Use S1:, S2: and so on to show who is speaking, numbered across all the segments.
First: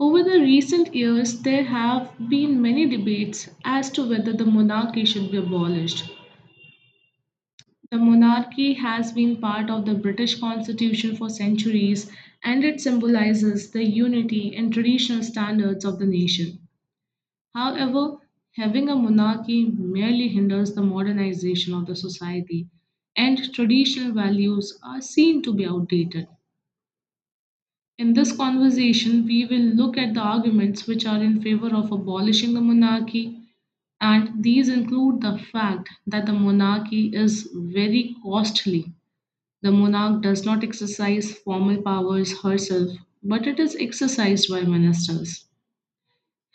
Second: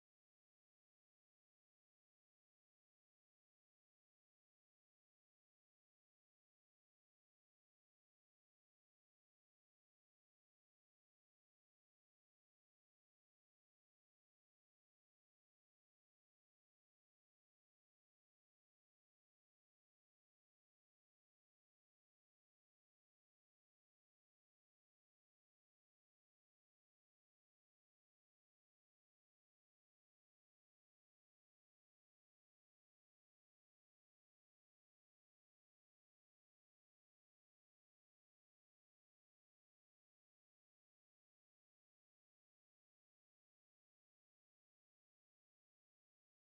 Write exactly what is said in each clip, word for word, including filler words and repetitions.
S1: Over the recent years, there have been many debates as to whether the monarchy should be abolished. The monarchy has been part of the British constitution for centuries and it symbolizes the unity and traditional standards of the nation. However, having a monarchy merely hinders the modernization of the society and traditional values are seen to be outdated. In this conversation, we will look at the arguments which are in favor of abolishing the monarchy, and these include the fact that the monarchy is very costly. The monarch does not exercise formal powers herself, but it is exercised by ministers.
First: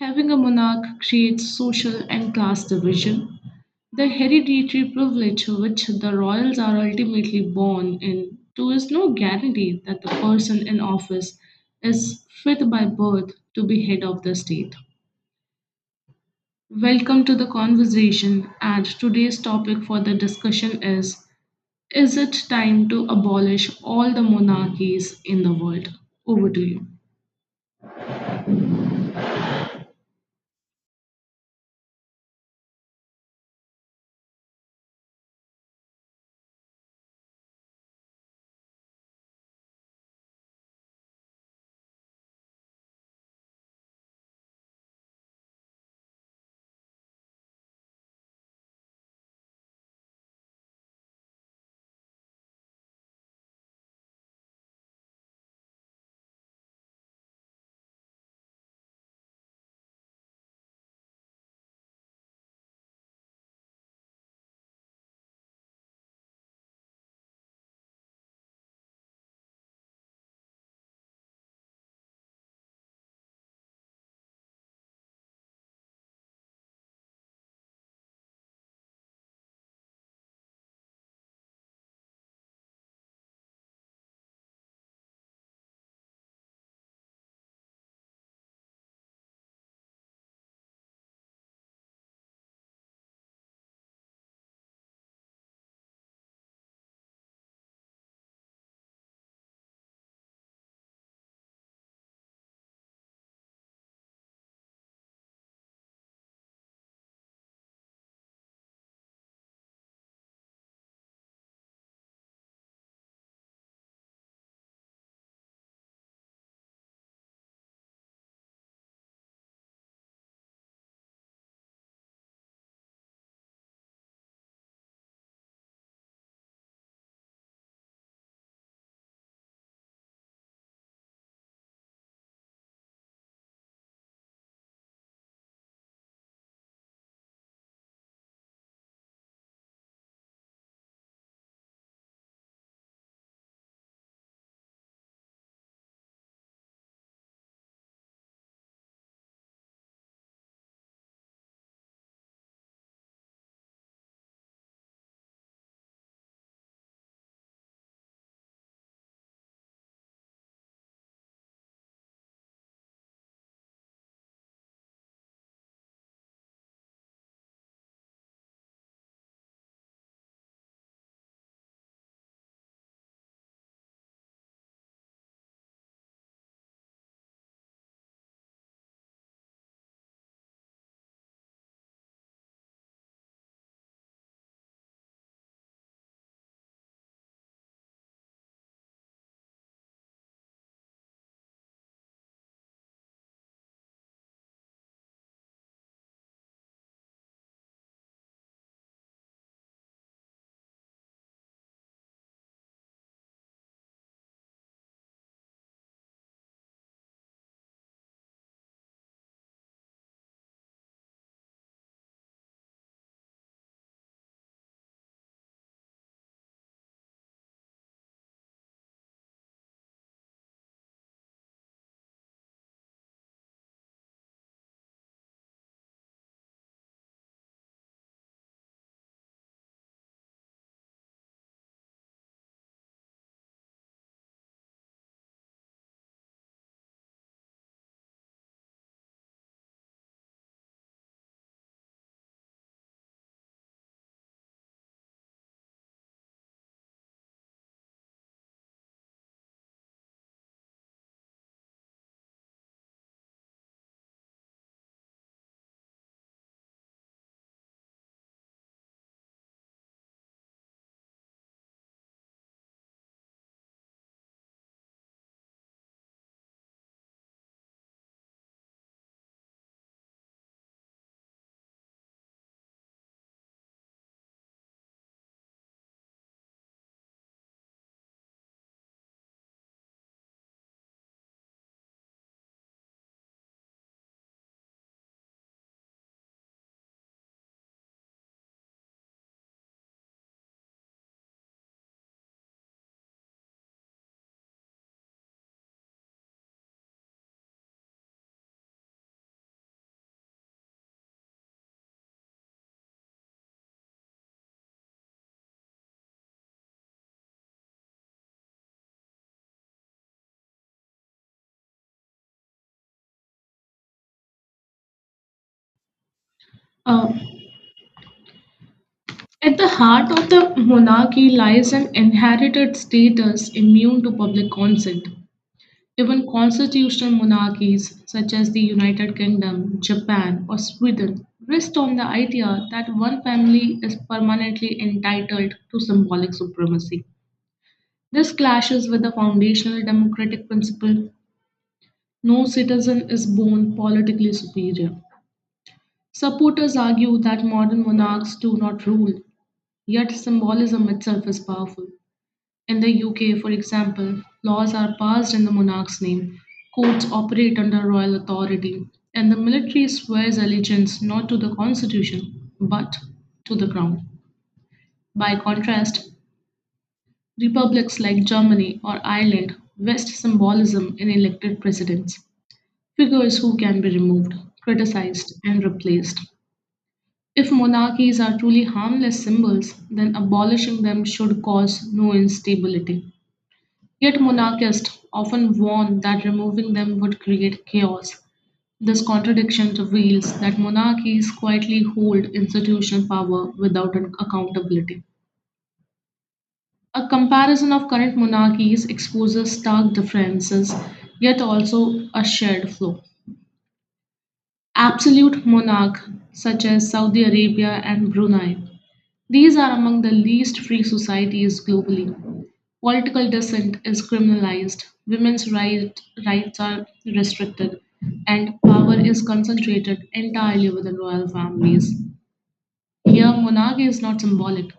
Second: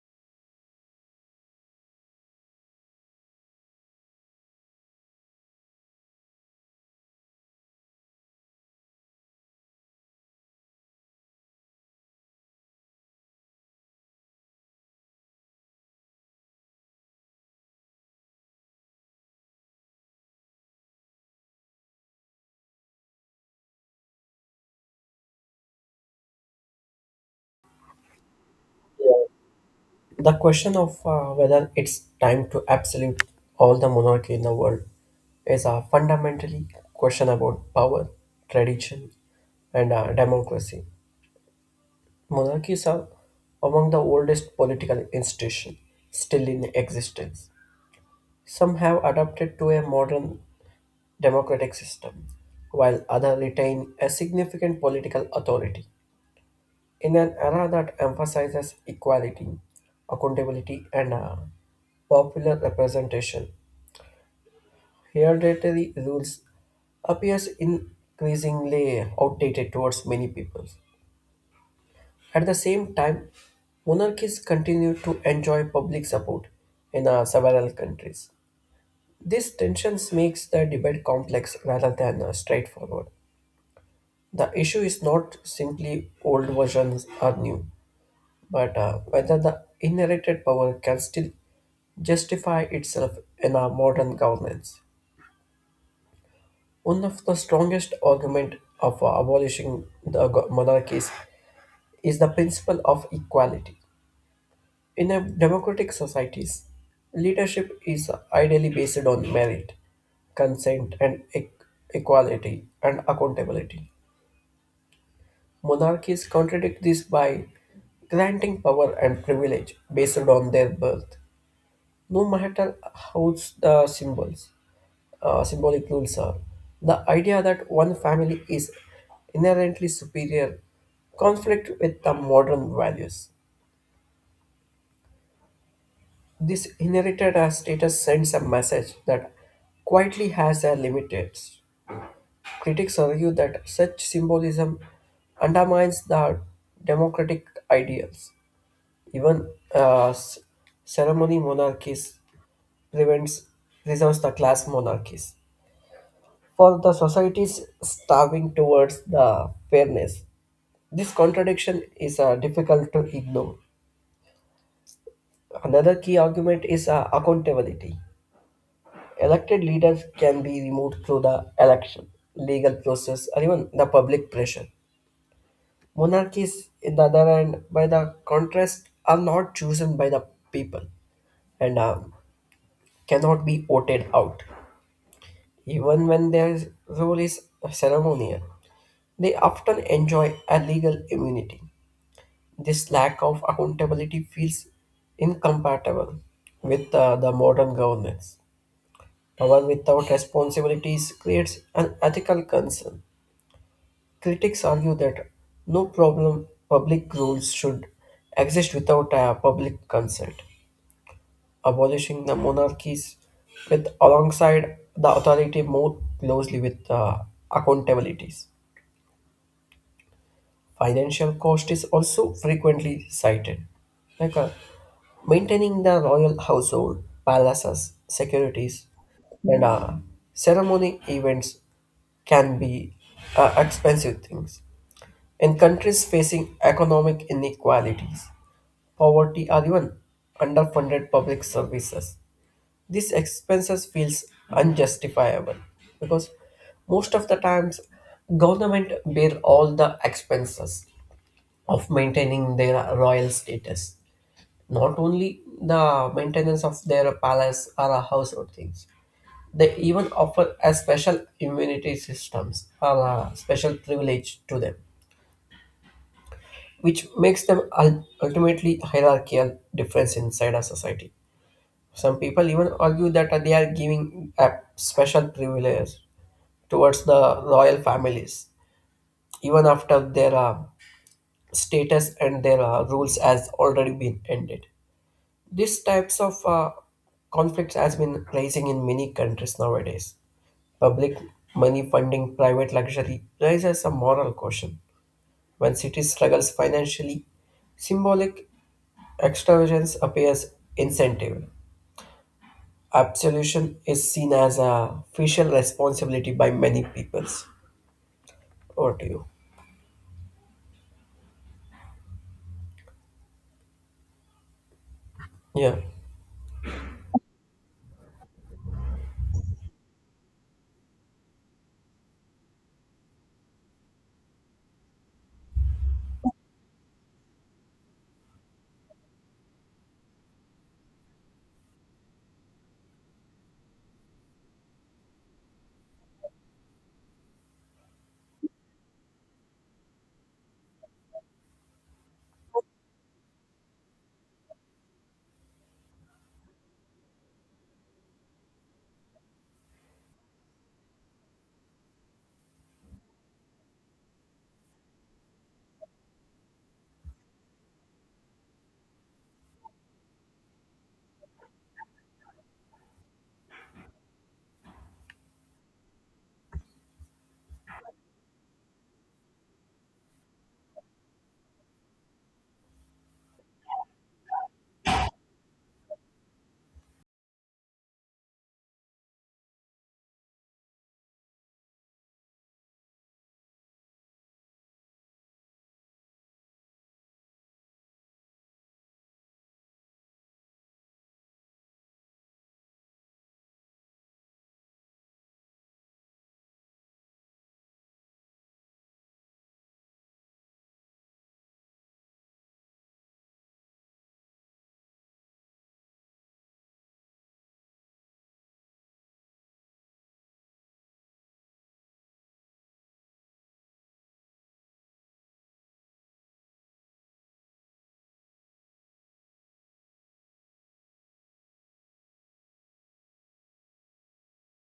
S1: Having a monarch creates social and class division, the hereditary privilege which the royals are ultimately born into is no guarantee that the person in office is fit by birth to be head of the state. Welcome to the conversation, and today's topic for the discussion is Is it time to abolish all the monarchies in the world? Over to you.
S2: Yeah. The question of uh, whether it's time to absolute all the monarchy in the world is a fundamentally question about power, tradition, and uh, democracy. Monarchies are among the oldest political institutions still in existence. Some have adapted to a modern democratic system, while others retain a significant political authority. In an era that emphasizes equality, accountability, and uh, popular representation, hereditary rules appears increasingly outdated towards many people. At the same time, monarchies continue to enjoy public support in uh, several countries. These tensions makes the debate complex rather than uh, straightforward. The issue is not simply old versions are new but uh, whether the inherited power can still justify itself in our modern governance. One of the strongest arguments of uh, abolishing the go- monarchies is the principle of equality. In a democratic societies, leadership is ideally based on merit, consent, and e- equality and accountability. Monarchies contradict this by granting power and privilege based on their birth. No matter how the symbols, uh, symbolic rules are, the idea that one family is inherently superior conflict with the modern values. This inherited as status sends a message that quietly has a limits. Critics argue that such symbolism undermines the democratic ideals. Even uh, s- ceremony monarchies prevents preserves the class monarchies for the society's starving towards the fairness. This contradiction is uh, difficult to ignore. Another key argument is uh, accountability. Elected leaders can be removed through the election, legal process, or even the public pressure. Monarchies, in the other hand, by the contrast, are not chosen by the people and uh, cannot be voted out. Even when their rule is ceremonial, they often enjoy a legal immunity. This lack of accountability feels incompatible with uh, the modern governance. Power without responsibilities creates an ethical concern. Critics argue that no problem public rules should exist without a public consent. Abolishing the monarchies with alongside the authority more closely with uh, accountabilities. Financial cost is also frequently cited, like uh, maintaining the royal household, palaces, securities, and uh, ceremony events can be uh, expensive things. In countries facing economic inequalities, poverty, or even underfunded public services, these expenses feels unjustifiable because most of the times government bear all the expenses of maintaining their royal status. Not only the maintenance of their palace or a household things, they even offer a special immunity systems or a special privilege to them, which makes them ul- ultimately hierarchical difference inside a society. Some people even argue that they are giving a special privilege towards the royal families, even after their uh, status and their uh, rules has already been ended. These types of uh, conflicts has been rising in many countries nowadays. Public money funding private luxury raises a moral question. When cities struggles financially, symbolic extravagance appears incentive. Absolution is seen as a official responsibility by many peoples. Over to you. Yeah,
S1: Uh, at the heart of the monarchy lies an inherited status immune to public consent. Even constitutional monarchies such as the United Kingdom, Japan, or Sweden rest on the idea that one family is permanently entitled to symbolic supremacy. This clashes with the foundational democratic principle: no citizen is born politically superior. Supporters argue that modern monarchs do not rule, yet symbolism itself is powerful. In the U K, for example, laws are passed in the monarch's name, courts operate under royal authority, and the military swears allegiance not to the constitution but to the crown. By contrast, republics like Germany or Ireland vest symbolism in elected presidents, figures who can be removed, criticized, and replaced. If monarchies are truly harmless symbols, then abolishing them should cause no instability. Yet monarchists often warned that removing them would create chaos. This contradiction reveals that monarchies quietly hold institutional power without an accountability. A comparison of current monarchies exposes stark differences, yet also a shared flaw: absolute monarchs such as Saudi Arabia and Brunei. These are among the least free societies globally. Political dissent is criminalized, women's right, rights are restricted, and power is concentrated entirely within royal families. Here, monarchy is not symbolic,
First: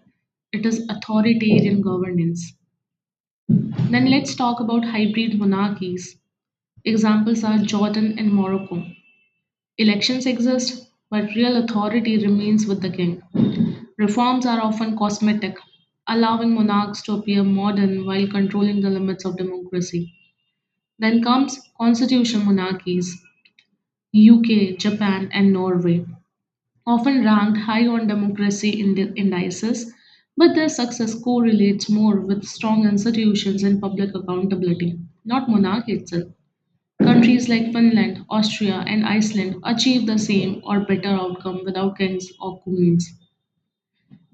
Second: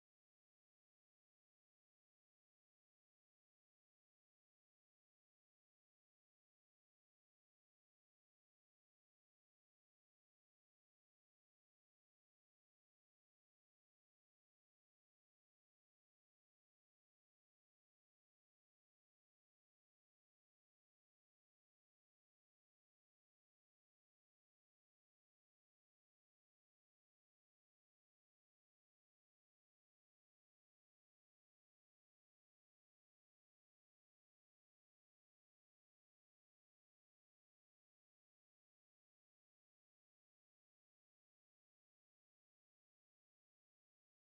S1: it is authoritarian governance. Then let's talk about hybrid monarchies. Examples are Jordan and Morocco. Elections exist, but real authority remains with the king. Reforms are often cosmetic, allowing monarchs to appear modern while controlling the limits of democracy. Then comes constitution monarchies, U K, Japan, and Norway, often ranked high on democracy indi- indices, but their success correlates more with strong institutions and public accountability, not monarchy itself. Countries like Finland, Austria, and Iceland achieve the same or better outcome without kings or queens.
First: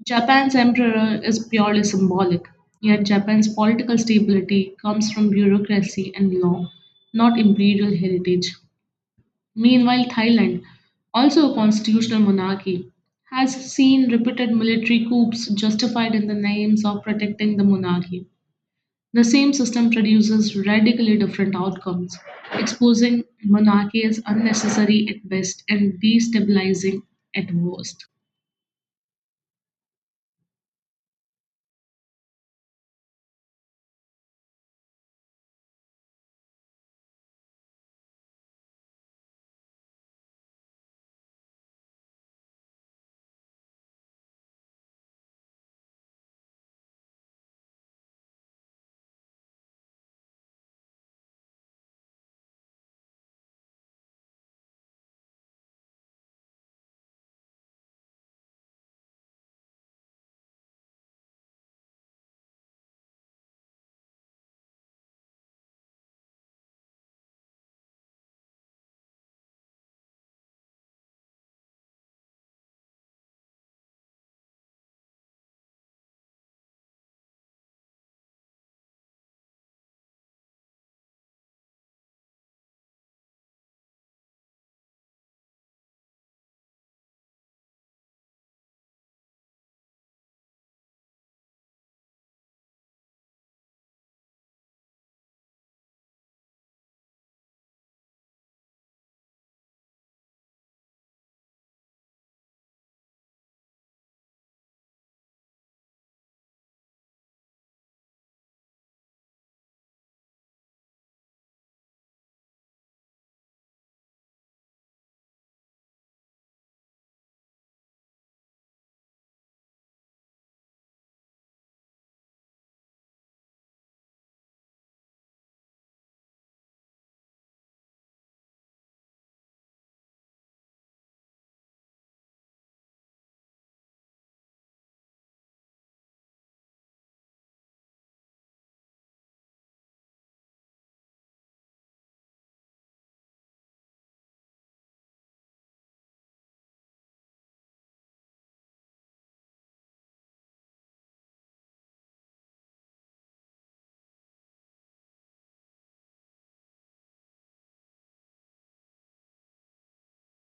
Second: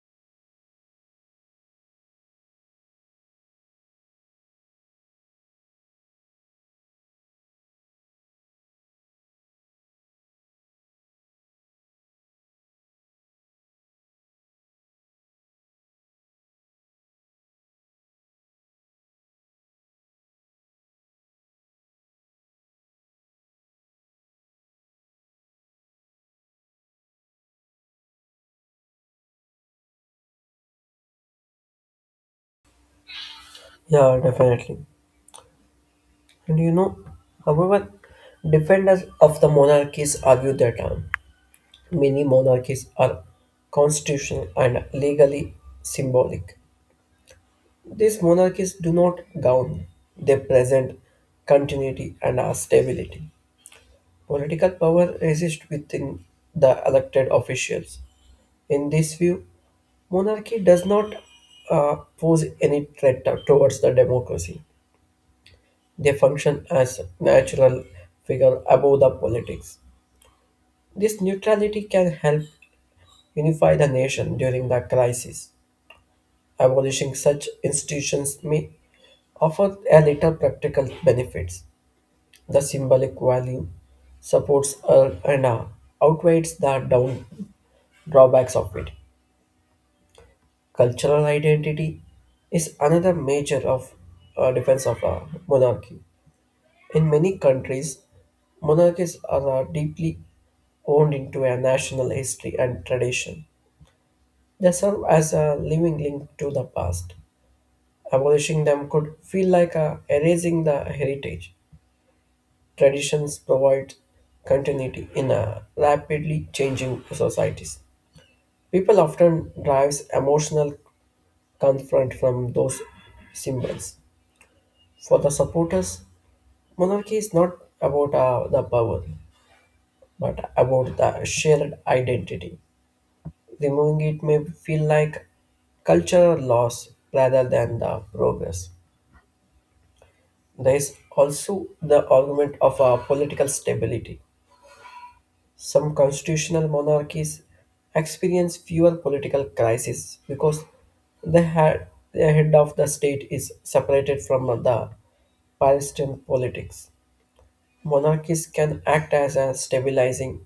S1: Japan's emperor is purely symbolic, yet Japan's political stability comes from bureaucracy and law, not imperial heritage. Meanwhile, Thailand, also a constitutional monarchy, has seen repeated military coups justified in the names of protecting the monarchy. The same system produces radically different outcomes, exposing monarchy as unnecessary at best and destabilizing at worst.
S2: yeah, definitely. And you know, however, defenders of the monarchies argue that. uh, Many monarchies are constitutional and legally symbolic. These monarchies do not govern, they present continuity and are stability. Political power resists within the elected officials. In this view, monarchy does not uh, pose any threat towards the democracy. They function as natural figure above the politics. This neutrality can help unify the nation during the crisis. Abolishing such institutions may offer a little practical benefits. The symbolic value supports uh, and uh, outweighs the down drawbacks of it. Cultural identity is another major of uh, defense of uh, monarchy. In many countries, monarchies are uh, deeply wound into a national history and tradition. They serve as a living link to the past. Abolishing them could feel like uh, erasing the heritage. Traditions provide continuity in a rapidly changing societies. People often derives emotional comfort from those symbols. For the supporters, monarchy is not about uh, the power, but about the shared identity. Removing it may feel like cultural loss rather than the progress. There is also the argument of uh, political stability. Some constitutional monarchies experience fewer political crises because the head, the head of the state is separated from the Palestinian politics. Monarchies can act as a stabilizing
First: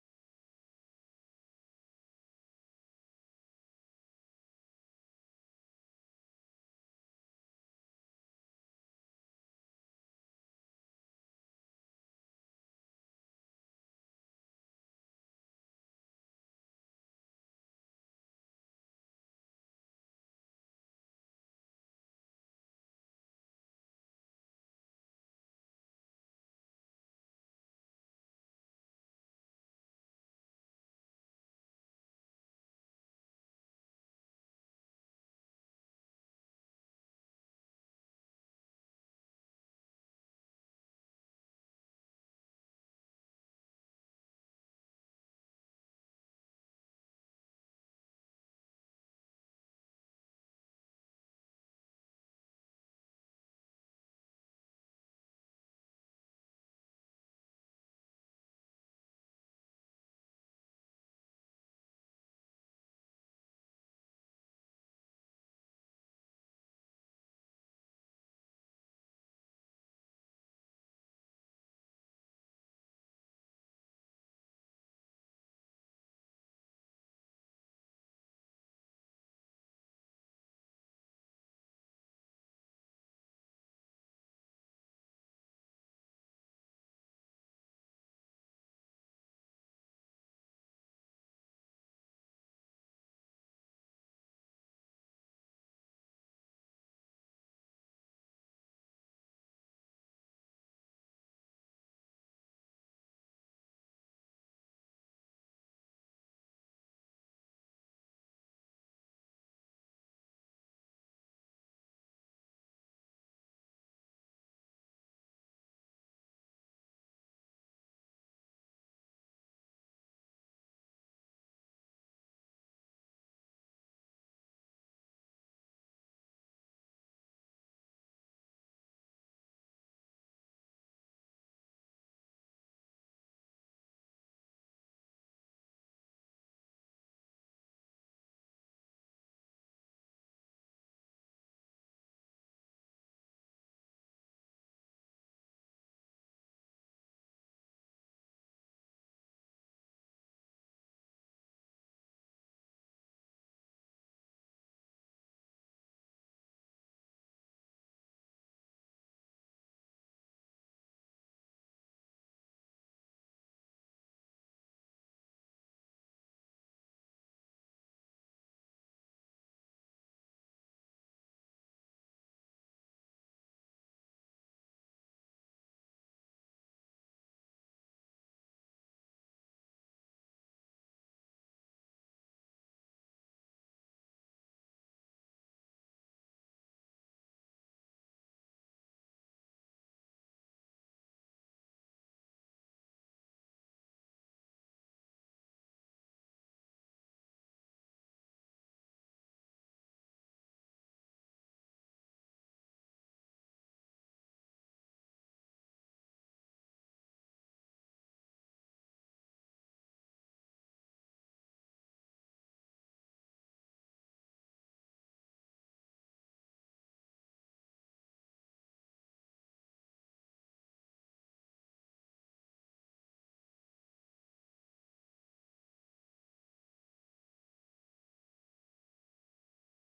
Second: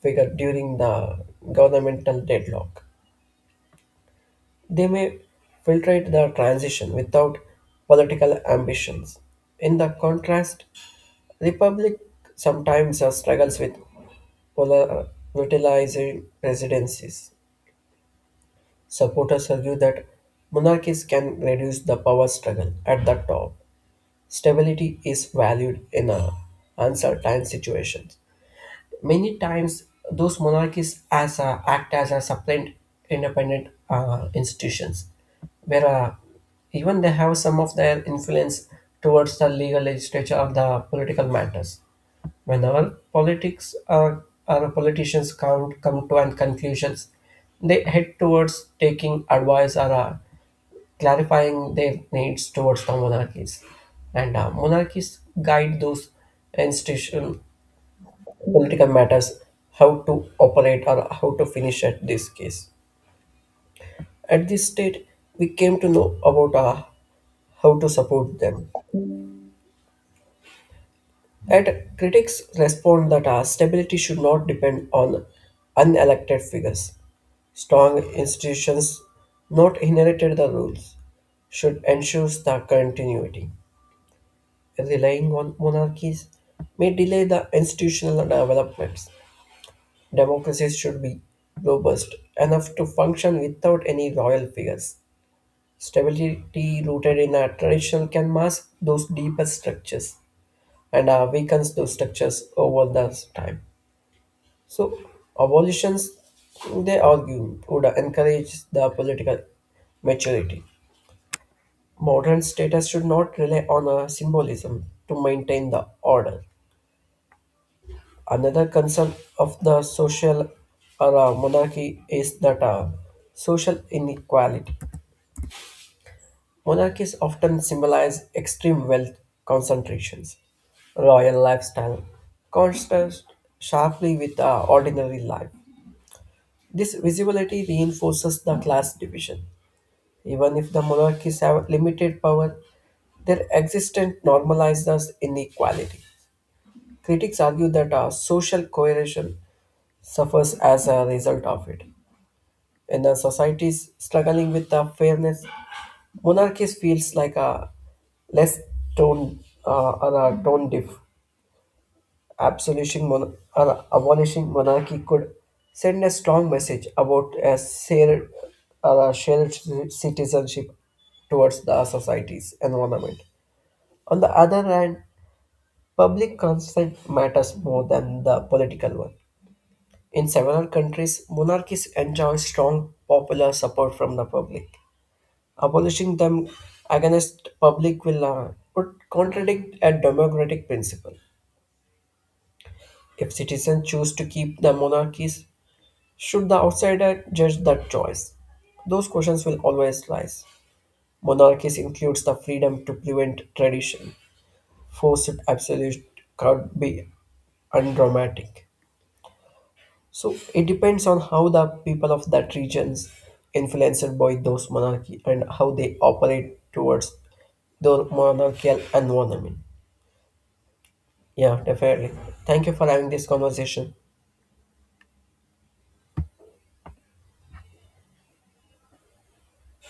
S2: figure during the governmental deadlock. They may filtrate the transition without political ambitions. In the contrast, Republic sometimes uh, struggles with polar- volatilizing presidencies. Supporters argue that monarchies can reduce the power struggle at the top. Stability is valued in uh, uncertain situations. Many times, those monarchies as uh, act as a supplant independent uh, institutions, where uh, even they have some of their influence towards the legal legislature or the political matters. Whenever politics or, or politicians come, come to and conclusions, they head towards taking advice or uh, clarifying their needs towards the monarchies. And uh, monarchies guide those institutions political matters, how to operate or how to finish at this case. At this state, we came to know about uh, how to support them. And critics respond that uh, stability should not depend on unelected figures. Strong institutions, not inherited the rules, should ensure the continuity. Relying on monarchies may delay the institutional developments. Democracies should be robust enough to function without any royal figures. Stability rooted in a tradition can mask those deeper structures and uh, weakens those structures over the time. So, abolitions, they argue, would encourage the political maturity. Modern status should not rely on a symbolism to maintain the order. Another concern of the social or uh, monarchy is that uh, social inequality. Monarchies often symbolize extreme wealth concentrations, royal lifestyle, contrast sharply with uh, ordinary life. This visibility reinforces the class division. Even if the monarchies have limited power, their existence normalizes inequality. Critics argue that uh, social coercion suffers as a result of it. When a society is struggling with uh, fairness, monarchy feels like a less tone uh, or a tone diff. Absolution mon- or abolishing monarchy could send a strong message about a shared, or a shared ci- citizenship towards the society's environment. On the other hand, public consent matters more than the political one. In several countries, monarchies enjoy strong popular support from the public. Abolishing them against public will uh, would contradict a democratic principle. If citizens choose to keep the monarchies, should the outsider judge that choice? Those questions will always rise. Monarchies includes the freedom to prevent tradition. Forced absolute could be undramatic. So it depends on how the people of that regions influenced by those monarchy and how they operate towards the monarchical environment. Yeah, definitely. Thank you for having this conversation.